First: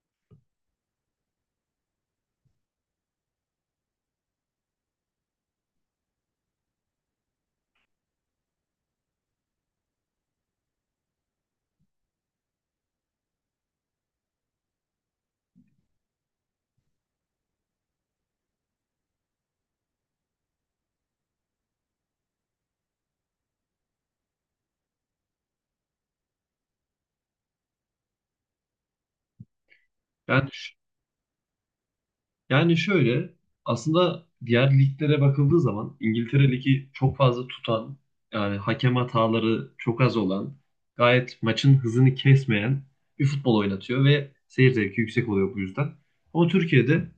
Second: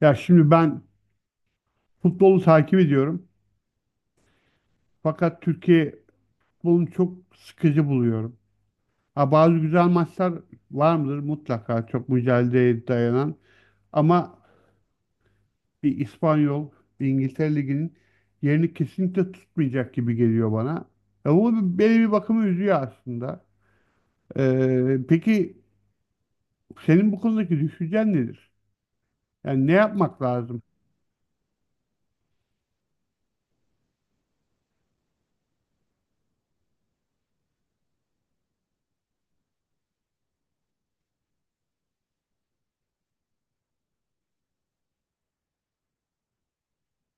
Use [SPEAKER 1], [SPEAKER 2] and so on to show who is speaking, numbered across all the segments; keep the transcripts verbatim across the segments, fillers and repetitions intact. [SPEAKER 1] Ya şimdi ben futbolu takip ediyorum. Fakat Türkiye futbolunu çok sıkıcı buluyorum. Ha, bazı güzel maçlar var mıdır? Mutlaka çok mücadeleye dayanan. Ama bir İspanyol, bir İngiltere Ligi'nin yerini kesinlikle tutmayacak gibi geliyor bana. Ya, bu beni bir bakıma üzüyor aslında. Ee, peki senin bu konudaki düşüncen nedir? Yani ne yapmak
[SPEAKER 2] Yani,
[SPEAKER 1] lazım?
[SPEAKER 2] ş- yani şöyle, aslında diğer liglere bakıldığı zaman İngiltere Ligi çok fazla tutan, yani hakem hataları çok az olan, gayet maçın hızını kesmeyen bir futbol oynatıyor ve seyir zevki yüksek oluyor bu yüzden. Ama Türkiye'de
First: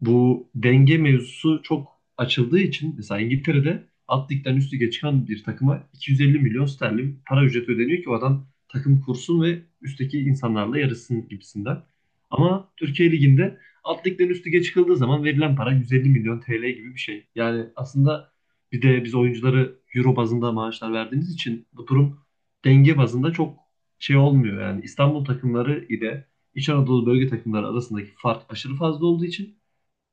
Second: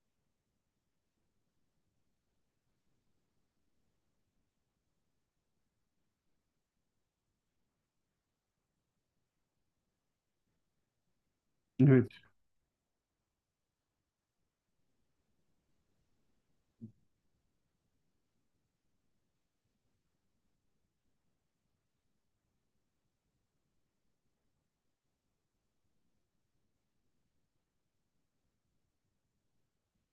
[SPEAKER 2] bu denge mevzusu çok açıldığı için mesela İngiltere'de alt ligden üst lige çıkan bir takıma iki yüz elli milyon sterlin para ücreti ödeniyor ki o adam takım kursun ve üstteki insanlarla yarışsın gibisinden.
[SPEAKER 1] Evet.
[SPEAKER 2] Ama Türkiye Ligi'nde alt ligden üst lige çıkıldığı zaman verilen para yüz elli milyon T L gibi bir şey. Yani aslında bir de biz oyuncuları euro bazında maaşlar verdiğimiz için bu durum denge bazında çok şey olmuyor. Yani İstanbul takımları ile İç Anadolu bölge takımları arasındaki fark aşırı fazla olduğu için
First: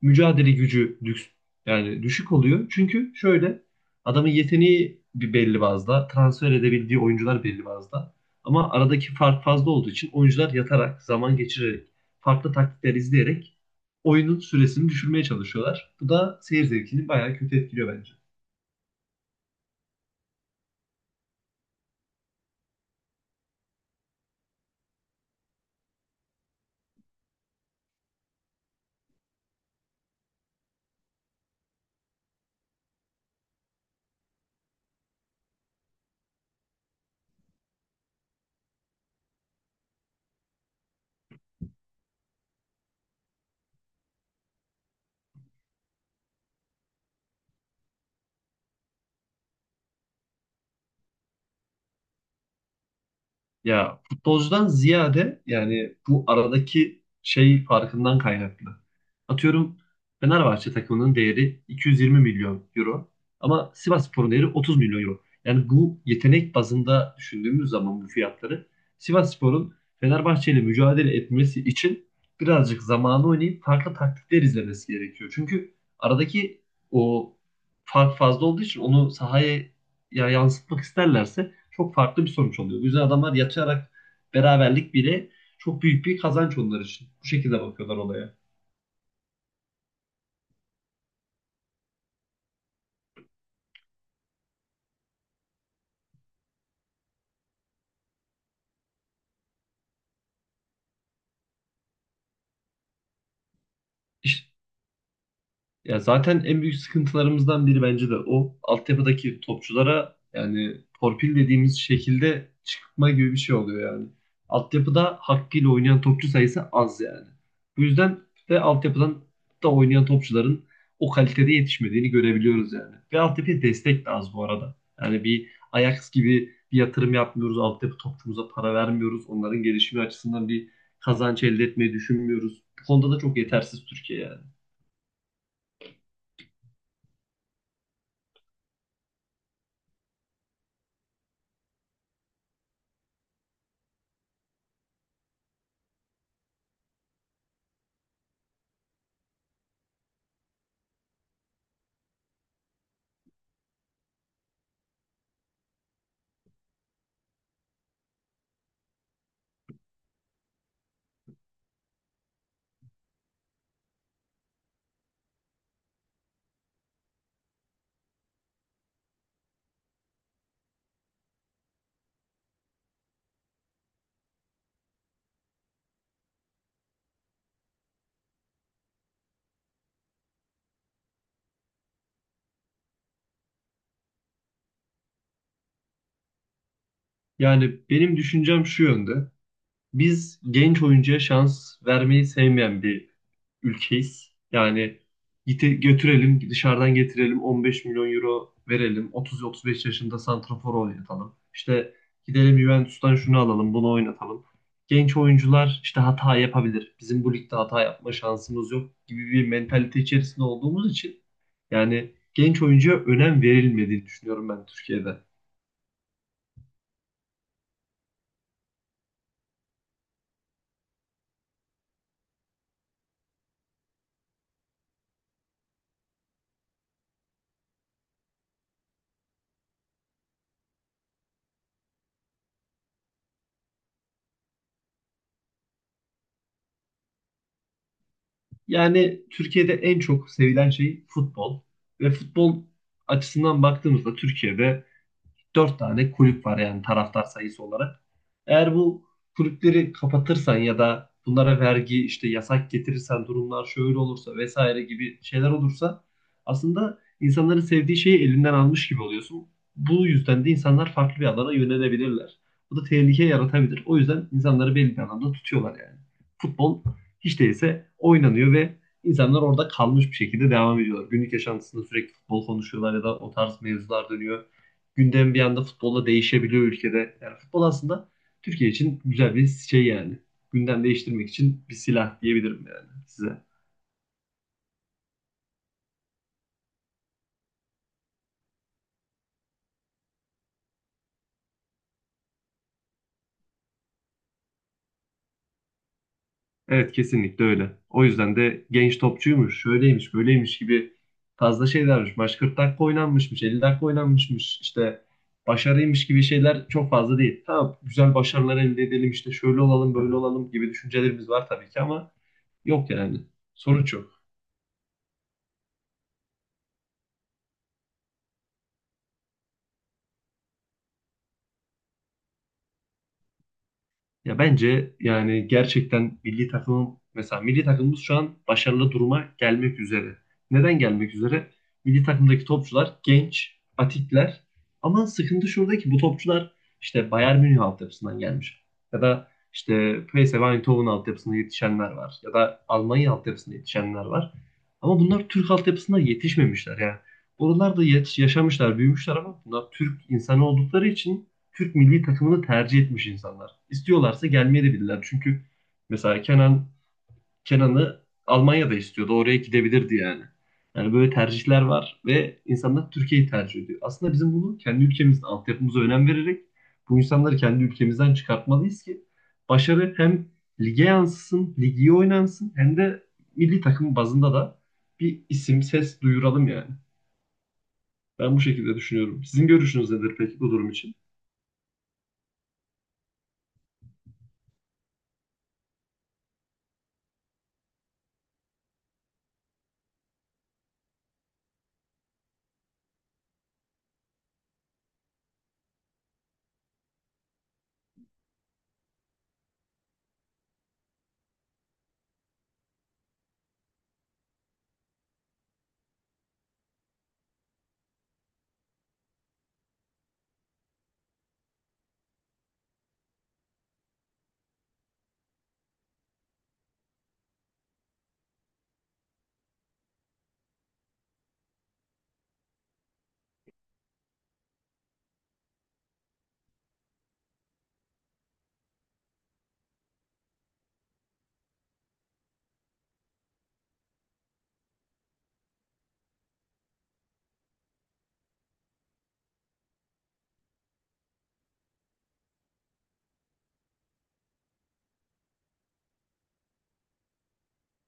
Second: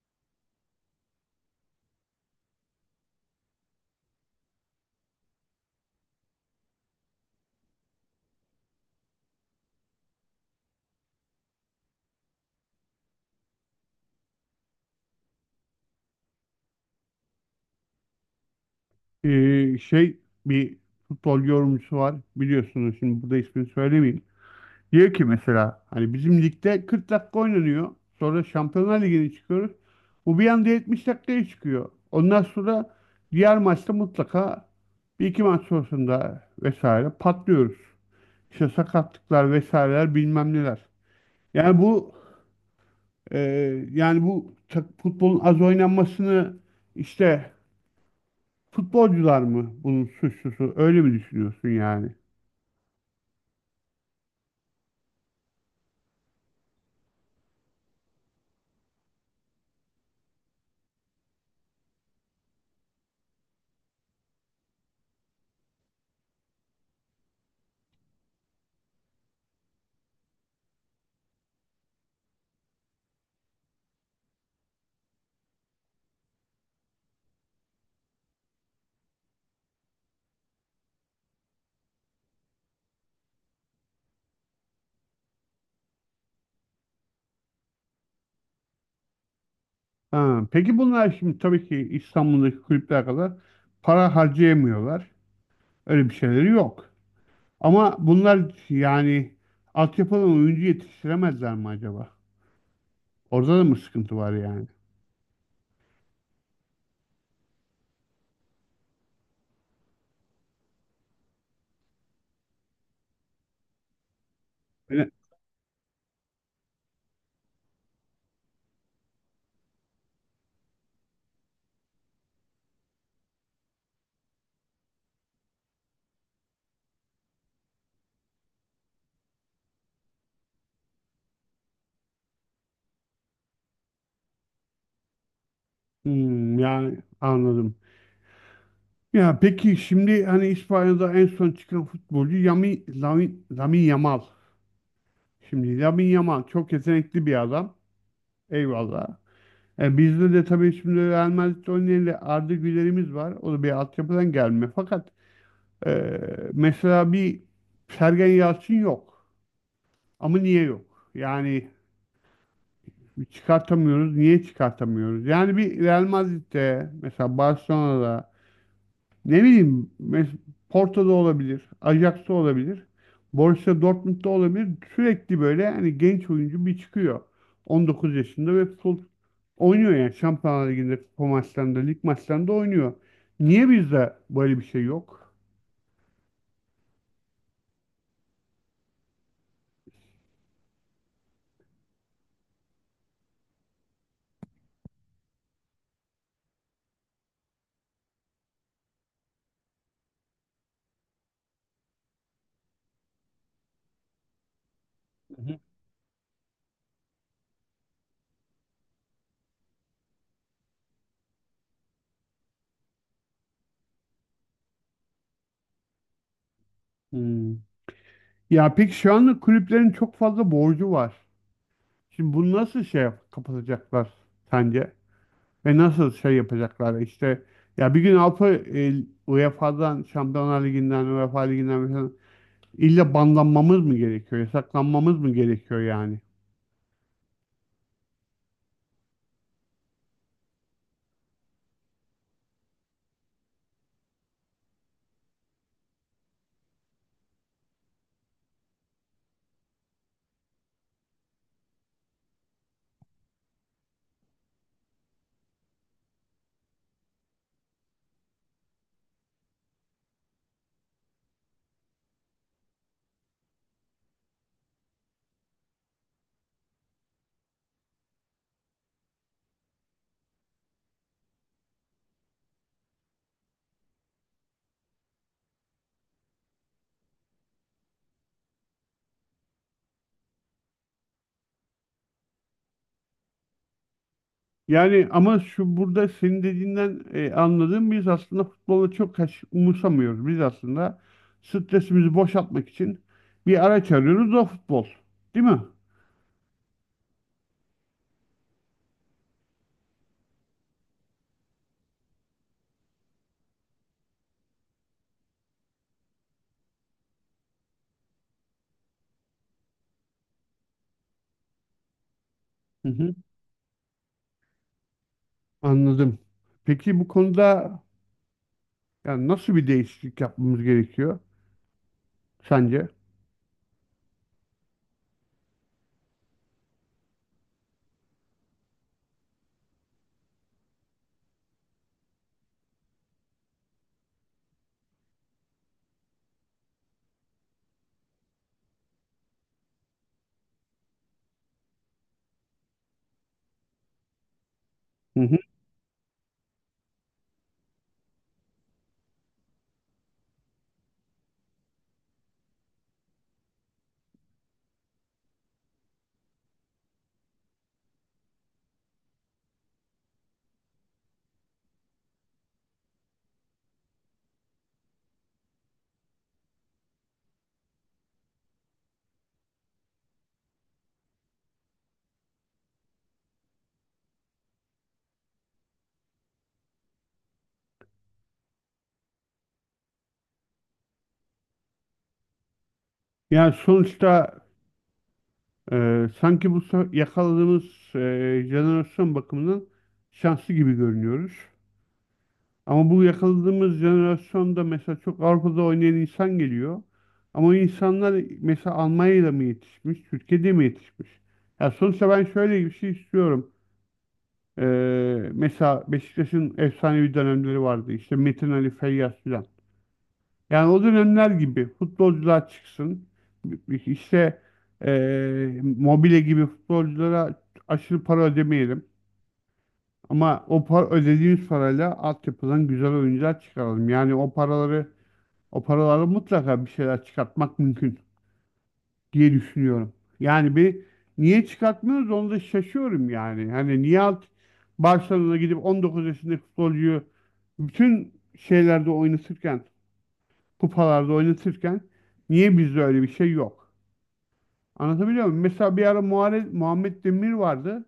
[SPEAKER 2] mücadele gücü lüks, yani düşük oluyor. Çünkü şöyle, adamın yeteneği bir belli bazda, transfer edebildiği oyuncular belli bazda. Ama aradaki fark fazla olduğu için oyuncular yatarak, zaman geçirerek, farklı taktikler izleyerek oyunun süresini düşürmeye çalışıyorlar. Bu da seyir zevkini bayağı kötü etkiliyor bence.
[SPEAKER 1] Ee, şey bir futbol yorumcusu var, biliyorsunuz, şimdi burada ismini söylemeyeyim. Diyor ki mesela hani bizim ligde kırk dakika oynanıyor. Sonra Şampiyonlar Ligi'ne çıkıyoruz. Bu bir anda yetmiş dakikaya çıkıyor. Ondan sonra diğer maçta mutlaka bir iki maç sonrasında vesaire patlıyoruz. İşte sakatlıklar, vesaireler, bilmem neler. Yani bu e, yani bu tak- futbolun az oynanmasını, işte, futbolcular mı bunun suçlusu, öyle mi düşünüyorsun yani?
[SPEAKER 2] Ya futbolcudan ziyade yani bu aradaki şey farkından kaynaklı. Atıyorum Fenerbahçe takımının değeri iki yüz yirmi milyon euro ama Sivasspor'un değeri otuz milyon euro. Yani bu yetenek bazında düşündüğümüz zaman bu fiyatları Sivasspor'un Fenerbahçe ile mücadele etmesi için birazcık zamanı oynayıp farklı taktikler izlemesi gerekiyor. Çünkü aradaki o fark fazla olduğu için onu sahaya ya yansıtmak isterlerse çok farklı bir sonuç oluyor. O yüzden adamlar yatarak beraberlik bile çok büyük bir kazanç onlar için. Bu şekilde bakıyorlar olaya.
[SPEAKER 1] Ha, peki bunlar şimdi tabii ki İstanbul'daki kulüpler kadar para harcayamıyorlar. Öyle bir şeyleri yok. Ama bunlar yani altyapıdan oyuncu yetiştiremezler mi acaba? Orada da mı sıkıntı var
[SPEAKER 2] İşte,
[SPEAKER 1] yani?
[SPEAKER 2] ya zaten en büyük sıkıntılarımızdan biri bence de o. Altyapıdaki topçulara yani torpil dediğimiz şekilde çıkma gibi bir şey oluyor yani.
[SPEAKER 1] Öyle-
[SPEAKER 2] Altyapıda hakkıyla oynayan topçu sayısı az yani. Bu yüzden de altyapıdan da oynayan topçuların o kalitede yetişmediğini görebiliyoruz yani. Ve altyapıya destek de az bu arada. Yani bir Ajax gibi bir yatırım yapmıyoruz. Altyapı topçumuza para vermiyoruz. Onların gelişimi açısından bir kazanç elde etmeyi düşünmüyoruz. Bu konuda da çok yetersiz Türkiye yani.
[SPEAKER 1] Hmm, yani anladım. Ya peki şimdi hani İspanya'da en son çıkan futbolcu Yami, Lamin, Lamin Yamal. Şimdi Lamin Yamal çok yetenekli bir adam. Eyvallah. E, bizde de tabii şimdi Real Madrid'de oynayan Arda Güler'imiz var. O da bir altyapıdan gelme. Fakat Ee, mesela bir Sergen Yalçın yok. Ama niye yok? Yani çıkartamıyoruz. Niye çıkartamıyoruz? Yani bir Real Madrid'de, mesela Barcelona'da, ne bileyim, mes- Porto'da olabilir, Ajax'ta olabilir, Borussia Dortmund'da olabilir. Sürekli böyle hani genç oyuncu bir çıkıyor. on dokuz yaşında ve full oynuyor yani. Şampiyonlar Ligi'nde, kupa maçlarında, lig maçlarında oynuyor. Niye bizde böyle bir şey yok?
[SPEAKER 2] Yani benim düşüncem şu yönde. Biz genç oyuncuya şans vermeyi sevmeyen bir ülkeyiz. Yani gite, götürelim, dışarıdan getirelim, on beş milyon euro verelim, otuz ila otuz beş yaşında santrafor oynatalım. İşte gidelim Juventus'tan şunu alalım, bunu oynatalım. Genç
[SPEAKER 1] Hı hı.
[SPEAKER 2] oyuncular işte hata yapabilir. Bizim bu ligde hata yapma şansımız yok gibi bir mentalite içerisinde olduğumuz için yani genç oyuncuya önem verilmediğini düşünüyorum ben Türkiye'de.
[SPEAKER 1] Hmm. Ya peki şu anda kulüplerin çok fazla borcu var. Şimdi bunu nasıl şey yap- kapatacaklar sence? Ve nasıl şey yapacaklar işte, ya bir gün Avrupa, e, UEFA'dan, Şampiyonlar Ligi'nden, UEFA Ligi'nden mesela illa banlanmamız mı gerekiyor? Yasaklanmamız mı gerekiyor yani?
[SPEAKER 2] Yani Türkiye'de en çok sevilen şey futbol. Ve futbol açısından baktığımızda Türkiye'de dört tane kulüp var yani taraftar sayısı olarak. Eğer bu kulüpleri kapatırsan ya da bunlara vergi işte yasak getirirsen durumlar şöyle olursa vesaire gibi şeyler olursa aslında insanların sevdiği şeyi elinden almış gibi oluyorsun. Bu yüzden de insanlar farklı bir alana yönelebilirler. Bu da tehlike yaratabilir. O yüzden insanları belli bir alanda tutuyorlar yani. Futbol hiç değilse oynanıyor ve insanlar orada kalmış bir şekilde devam ediyorlar. Günlük yaşantısında sürekli futbol konuşuyorlar ya da o tarz mevzular dönüyor, gündem bir anda futbolla değişebiliyor ülkede. Yani futbol aslında Türkiye için güzel bir şey yani. Gündem değiştirmek için bir silah diyebilirim yani size.
[SPEAKER 1] Yani ama şu, burada senin dediğinden e, anladığım, biz aslında futbolu çok kaç- umursamıyoruz. Biz aslında stresimizi boşaltmak için bir araç arıyoruz, o futbol. Değil mi?
[SPEAKER 2] Evet, kesinlikle öyle. O yüzden de genç topçuymuş, şöyleymiş, böyleymiş gibi fazla şeylermiş. Maç kırk dakika oynanmışmış, elli dakika oynanmışmış. İşte başarıymış gibi şeyler çok fazla değil. Tamam, güzel başarılar elde edelim, işte şöyle olalım, böyle olalım gibi düşüncelerimiz var tabii ki ama
[SPEAKER 1] Hı
[SPEAKER 2] yok
[SPEAKER 1] hı.
[SPEAKER 2] yani. Sonuç yok.
[SPEAKER 1] Anladım. Peki bu konuda yani nasıl bir değişiklik yapmamız gerekiyor sence?
[SPEAKER 2] Ya bence yani gerçekten milli takımın mesela milli takımımız şu an başarılı duruma gelmek üzere. Neden gelmek üzere? Milli takımdaki topçular genç, atikler ama sıkıntı şurada ki bu topçular işte Bayern Münih altyapısından gelmiş. Ya da işte P S V Eindhoven altyapısında yetişenler var. Ya da Almanya altyapısında yetişenler var. Ama bunlar
[SPEAKER 1] Hı.
[SPEAKER 2] Türk altyapısında yetişmemişler yani. Oralarda yet- yaşamışlar, büyümüşler ama bunlar Türk insanı oldukları için Türk milli takımını tercih etmiş insanlar. İstiyorlarsa gelmeye de bilirler. Çünkü mesela Kenan Kenan'ı Almanya'da istiyordu. Oraya gidebilirdi yani. Yani böyle tercihler var ve insanlar Türkiye'yi tercih ediyor. Aslında bizim bunu kendi ülkemizde altyapımıza önem vererek bu insanları kendi ülkemizden çıkartmalıyız ki başarı hem lige yansısın, ligi iyi oynansın hem de milli takım bazında da bir isim, ses duyuralım yani. Ben bu şekilde düşünüyorum. Sizin görüşünüz nedir peki bu durum için?
[SPEAKER 1] Yani sonuçta e, sanki bu so- yakaladığımız e, jenerasyon bakımından şanslı gibi görünüyoruz. Ama bu yakaladığımız jenerasyonda mesela çok Avrupa'da oynayan insan geliyor. Ama o insanlar mesela Almanya'da mı yetişmiş, Türkiye'de mi yetişmiş? Ya sonuçta ben şöyle bir şey istiyorum. E, mesela Beşiktaş'ın efsanevi dönemleri vardı. İşte Metin Ali Feyyaz filan. Yani o dönemler gibi futbolcular çıksın. İşte eee Mobile gibi futbolculara aşırı para ödemeyelim. Ama o para, ödediğimiz parayla altyapıdan güzel oyuncular çıkaralım. Yani o paraları o paraları mutlaka bir şeyler çıkartmak mümkün diye düşünüyorum. Yani bir, niye çıkartmıyoruz, onu da şaşıyorum yani. Hani niye alt Barcelona'ya gidip on dokuz yaşındaki futbolcuyu bütün şeylerde oynatırken, kupalarda oynatırken, niye bizde öyle bir şey yok? Anlatabiliyor muyum? Mesela bir ara Muharrem, Muhammed Demir vardı.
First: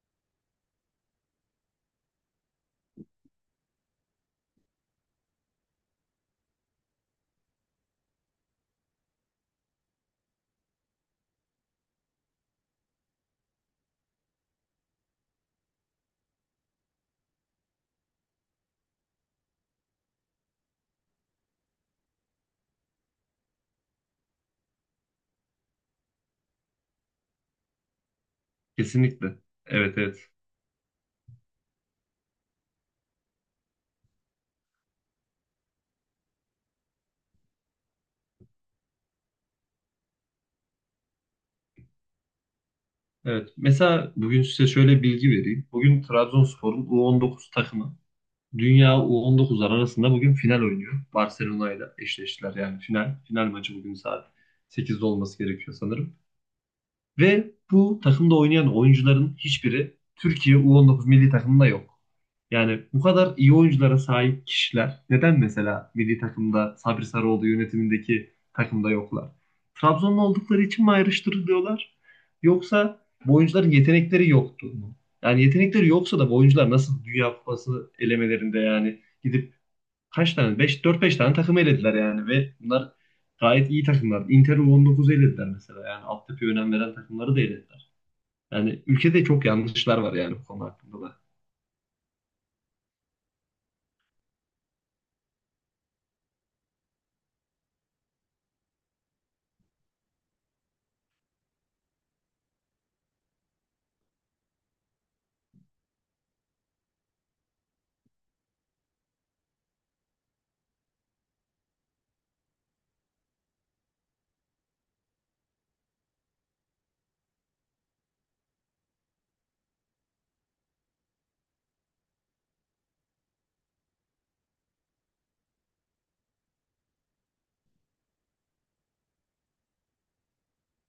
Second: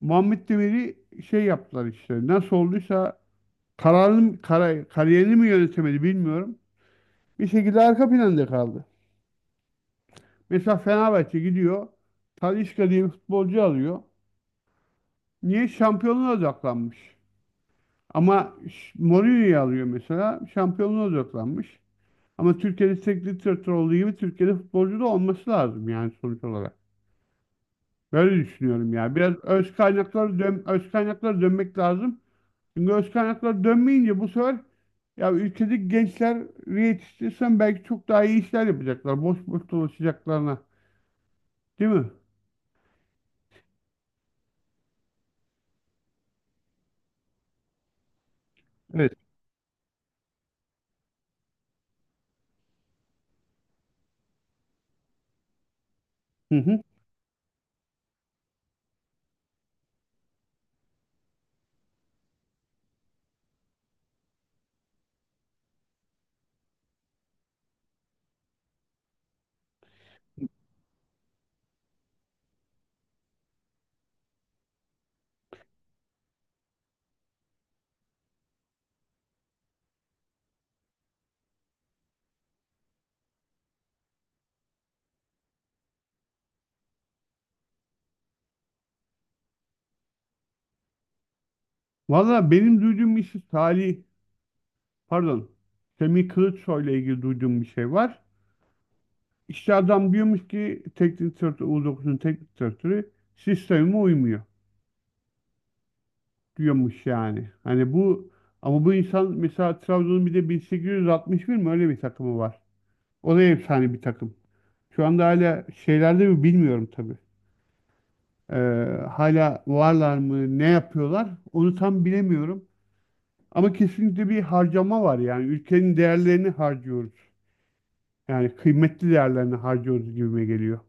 [SPEAKER 1] Muhammed Demir'i şey yaptılar işte. Nasıl olduysa kararını, kara- kariyerini mi yönetemedi bilmiyorum. Bir şekilde arka planda kaldı. Mesela Fenerbahçe gidiyor. Talisca diye bir futbolcu alıyor. Niye? Şampiyonluğa odaklanmış. Ama Ş- Mourinho'yu alıyor mesela. Şampiyonluğa odaklanmış. Ama Türkiye'de teknik direktör olduğu gibi Türkiye'de futbolcu da olması lazım yani, sonuç olarak. Böyle düşünüyorum ya. Biraz
[SPEAKER 2] Kesinlikle.
[SPEAKER 1] öz
[SPEAKER 2] Evet, evet.
[SPEAKER 1] kaynaklara dön öz kaynaklara dönmek lazım. Çünkü öz kaynaklara dönmeyince bu sefer, ya, ülkedeki gençleri yetiştirsen belki çok daha iyi işler yapacaklar. Boş boş dolaşacaklarına. Değil mi?
[SPEAKER 2] Evet. Mesela bugün size şöyle bilgi vereyim. Bugün Trabzonspor'un u on dokuz takımı Dünya
[SPEAKER 1] Evet.
[SPEAKER 2] u on dokuzlar arasında bugün final oynuyor. Barcelona ile eşleştiler yani final. Final maçı bugün saat sekizde olması gerekiyor sanırım.
[SPEAKER 1] Hı hı.
[SPEAKER 2] Ve bu takımda oynayan oyuncuların hiçbiri Türkiye u on dokuz milli takımında yok. Yani bu kadar iyi oyunculara sahip kişiler neden mesela milli takımda Sabri Sarıoğlu yönetimindeki takımda yoklar? Trabzonlu oldukları için mi ayrıştırılıyorlar? Yoksa bu oyuncuların yetenekleri yoktu mu? Yani yetenekleri yoksa da bu oyuncular nasıl Dünya Kupası elemelerinde yani gidip kaç tane? Beş, dört, beş tane takım elediler yani ve bunlar gayet iyi takımlar. Inter on dokuzu elediler mesela. Yani altyapıya önem veren takımları da elediler. Yani ülkede çok yanlışlar var yani bu konu hakkında da.
[SPEAKER 1] Valla benim duyduğum bir şey, Salih, pardon, Semih Kılıçsoy ile ilgili duyduğum bir şey var. İşte adam diyormuş ki teknik direktör, u dokuzun teknik direktörü sisteme uymuyor, diyormuş yani. Hani bu, ama bu insan mesela Trabzon'un bir de bin sekiz yüz altmış bir mi öyle bir takımı var. O da efsane bir takım. Şu anda hala şeylerde mi bilmiyorum tabii. Ee, hala varlar mı, ne yapıyorlar, onu tam bilemiyorum. Ama kesinlikle bir harcama var yani, ülkenin değerlerini harcıyoruz. Yani kıymetli değerlerini harcıyoruz gibime geliyor.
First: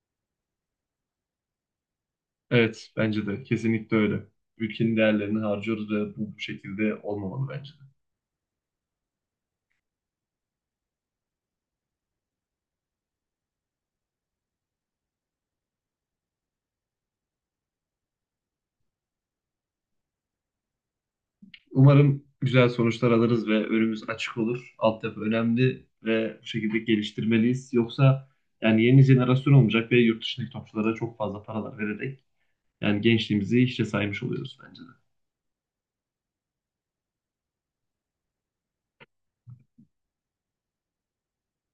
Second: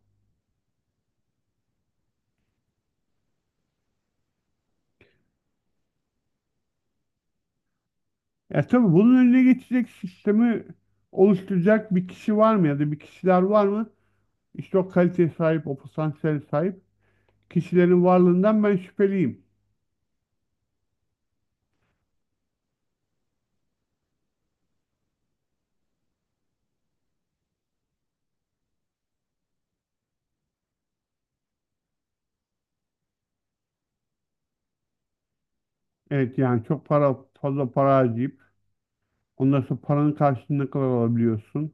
[SPEAKER 2] Evet, bence de kesinlikle öyle. Ülkenin değerlerini harcıyoruz ve bu, bu şekilde olmamalı bence de.
[SPEAKER 1] Ya tabii bunun önüne geçecek sistemi oluşturacak bir kişi var mı, ya da bir kişiler var mı? İşte o kaliteye sahip, o potansiyele sahip kişilerin varlığından ben şüpheliyim.
[SPEAKER 2] Umarım güzel sonuçlar alırız ve önümüz açık olur. Altyapı önemli ve bu şekilde geliştirmeliyiz. Yoksa yani yeni jenerasyon olmayacak ve yurt dışındaki topçulara çok fazla paralar vererek yani gençliğimizi hiçe saymış oluyoruz bence de.
[SPEAKER 1] Evet yani çok para, fazla para harcayıp ondan sonra paranın karşılığını ne kadar alabiliyorsun,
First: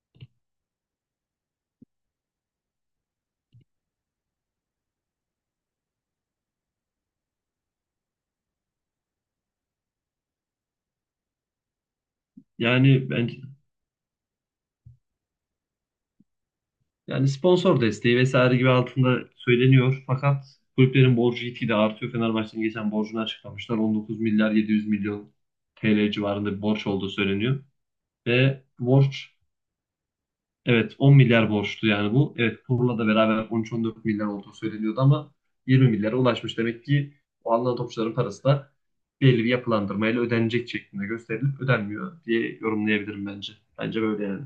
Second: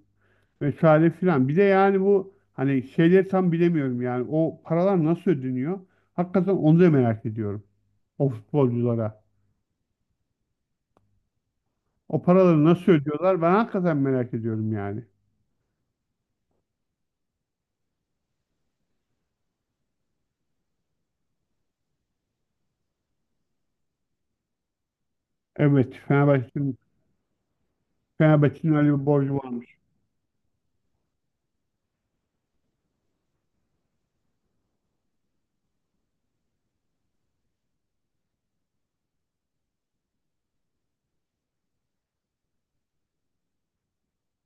[SPEAKER 1] vesaire filan. Bir de yani bu, hani şeyleri tam bilemiyorum yani, o paralar nasıl ödeniyor? Hakikaten onu da merak ediyorum. O futbolculara. O paraları nasıl
[SPEAKER 2] Yani ben
[SPEAKER 1] ödüyorlar? Ben hakikaten merak ediyorum yani.
[SPEAKER 2] yani sponsor desteği vesaire gibi altında söyleniyor. Fakat kulüplerin borcu gitgide artıyor. Fenerbahçe'nin geçen borcunu açıklamışlar. on dokuz milyar yedi yüz milyon
[SPEAKER 1] Evet,
[SPEAKER 2] T L civarında bir
[SPEAKER 1] Fenerbahçe'nin
[SPEAKER 2] borç olduğu söyleniyor. Ve
[SPEAKER 1] Fenerbahçe'nin öyle bir
[SPEAKER 2] borç,
[SPEAKER 1] borcu varmış.
[SPEAKER 2] evet, on milyar borçtu yani bu. Evet, kurla da beraber on üç on dört milyar olduğu söyleniyordu ama yirmi milyara ulaşmış. Demek ki o alınan topçuların parası da belli bir yapılandırmayla ödenecek şeklinde gösterilip ödenmiyor diye yorumlayabilirim bence. Bence böyle yani.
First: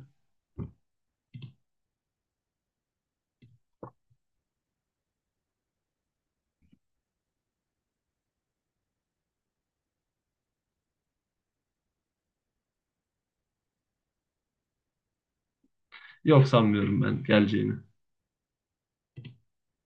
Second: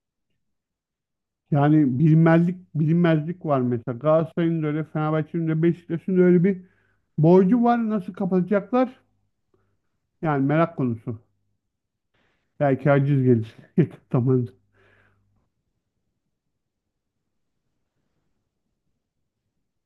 [SPEAKER 1] Yani bilinmezlik, bilinmezlik var mesela. Galatasaray'ın da öyle, Fenerbahçe'nin de, Beşiktaş'ın da öyle bir borcu var, nasıl kapatacaklar? Yani merak konusu. Belki aciz gelir. Yakın
[SPEAKER 2] Yok, sanmıyorum ben geleceğini.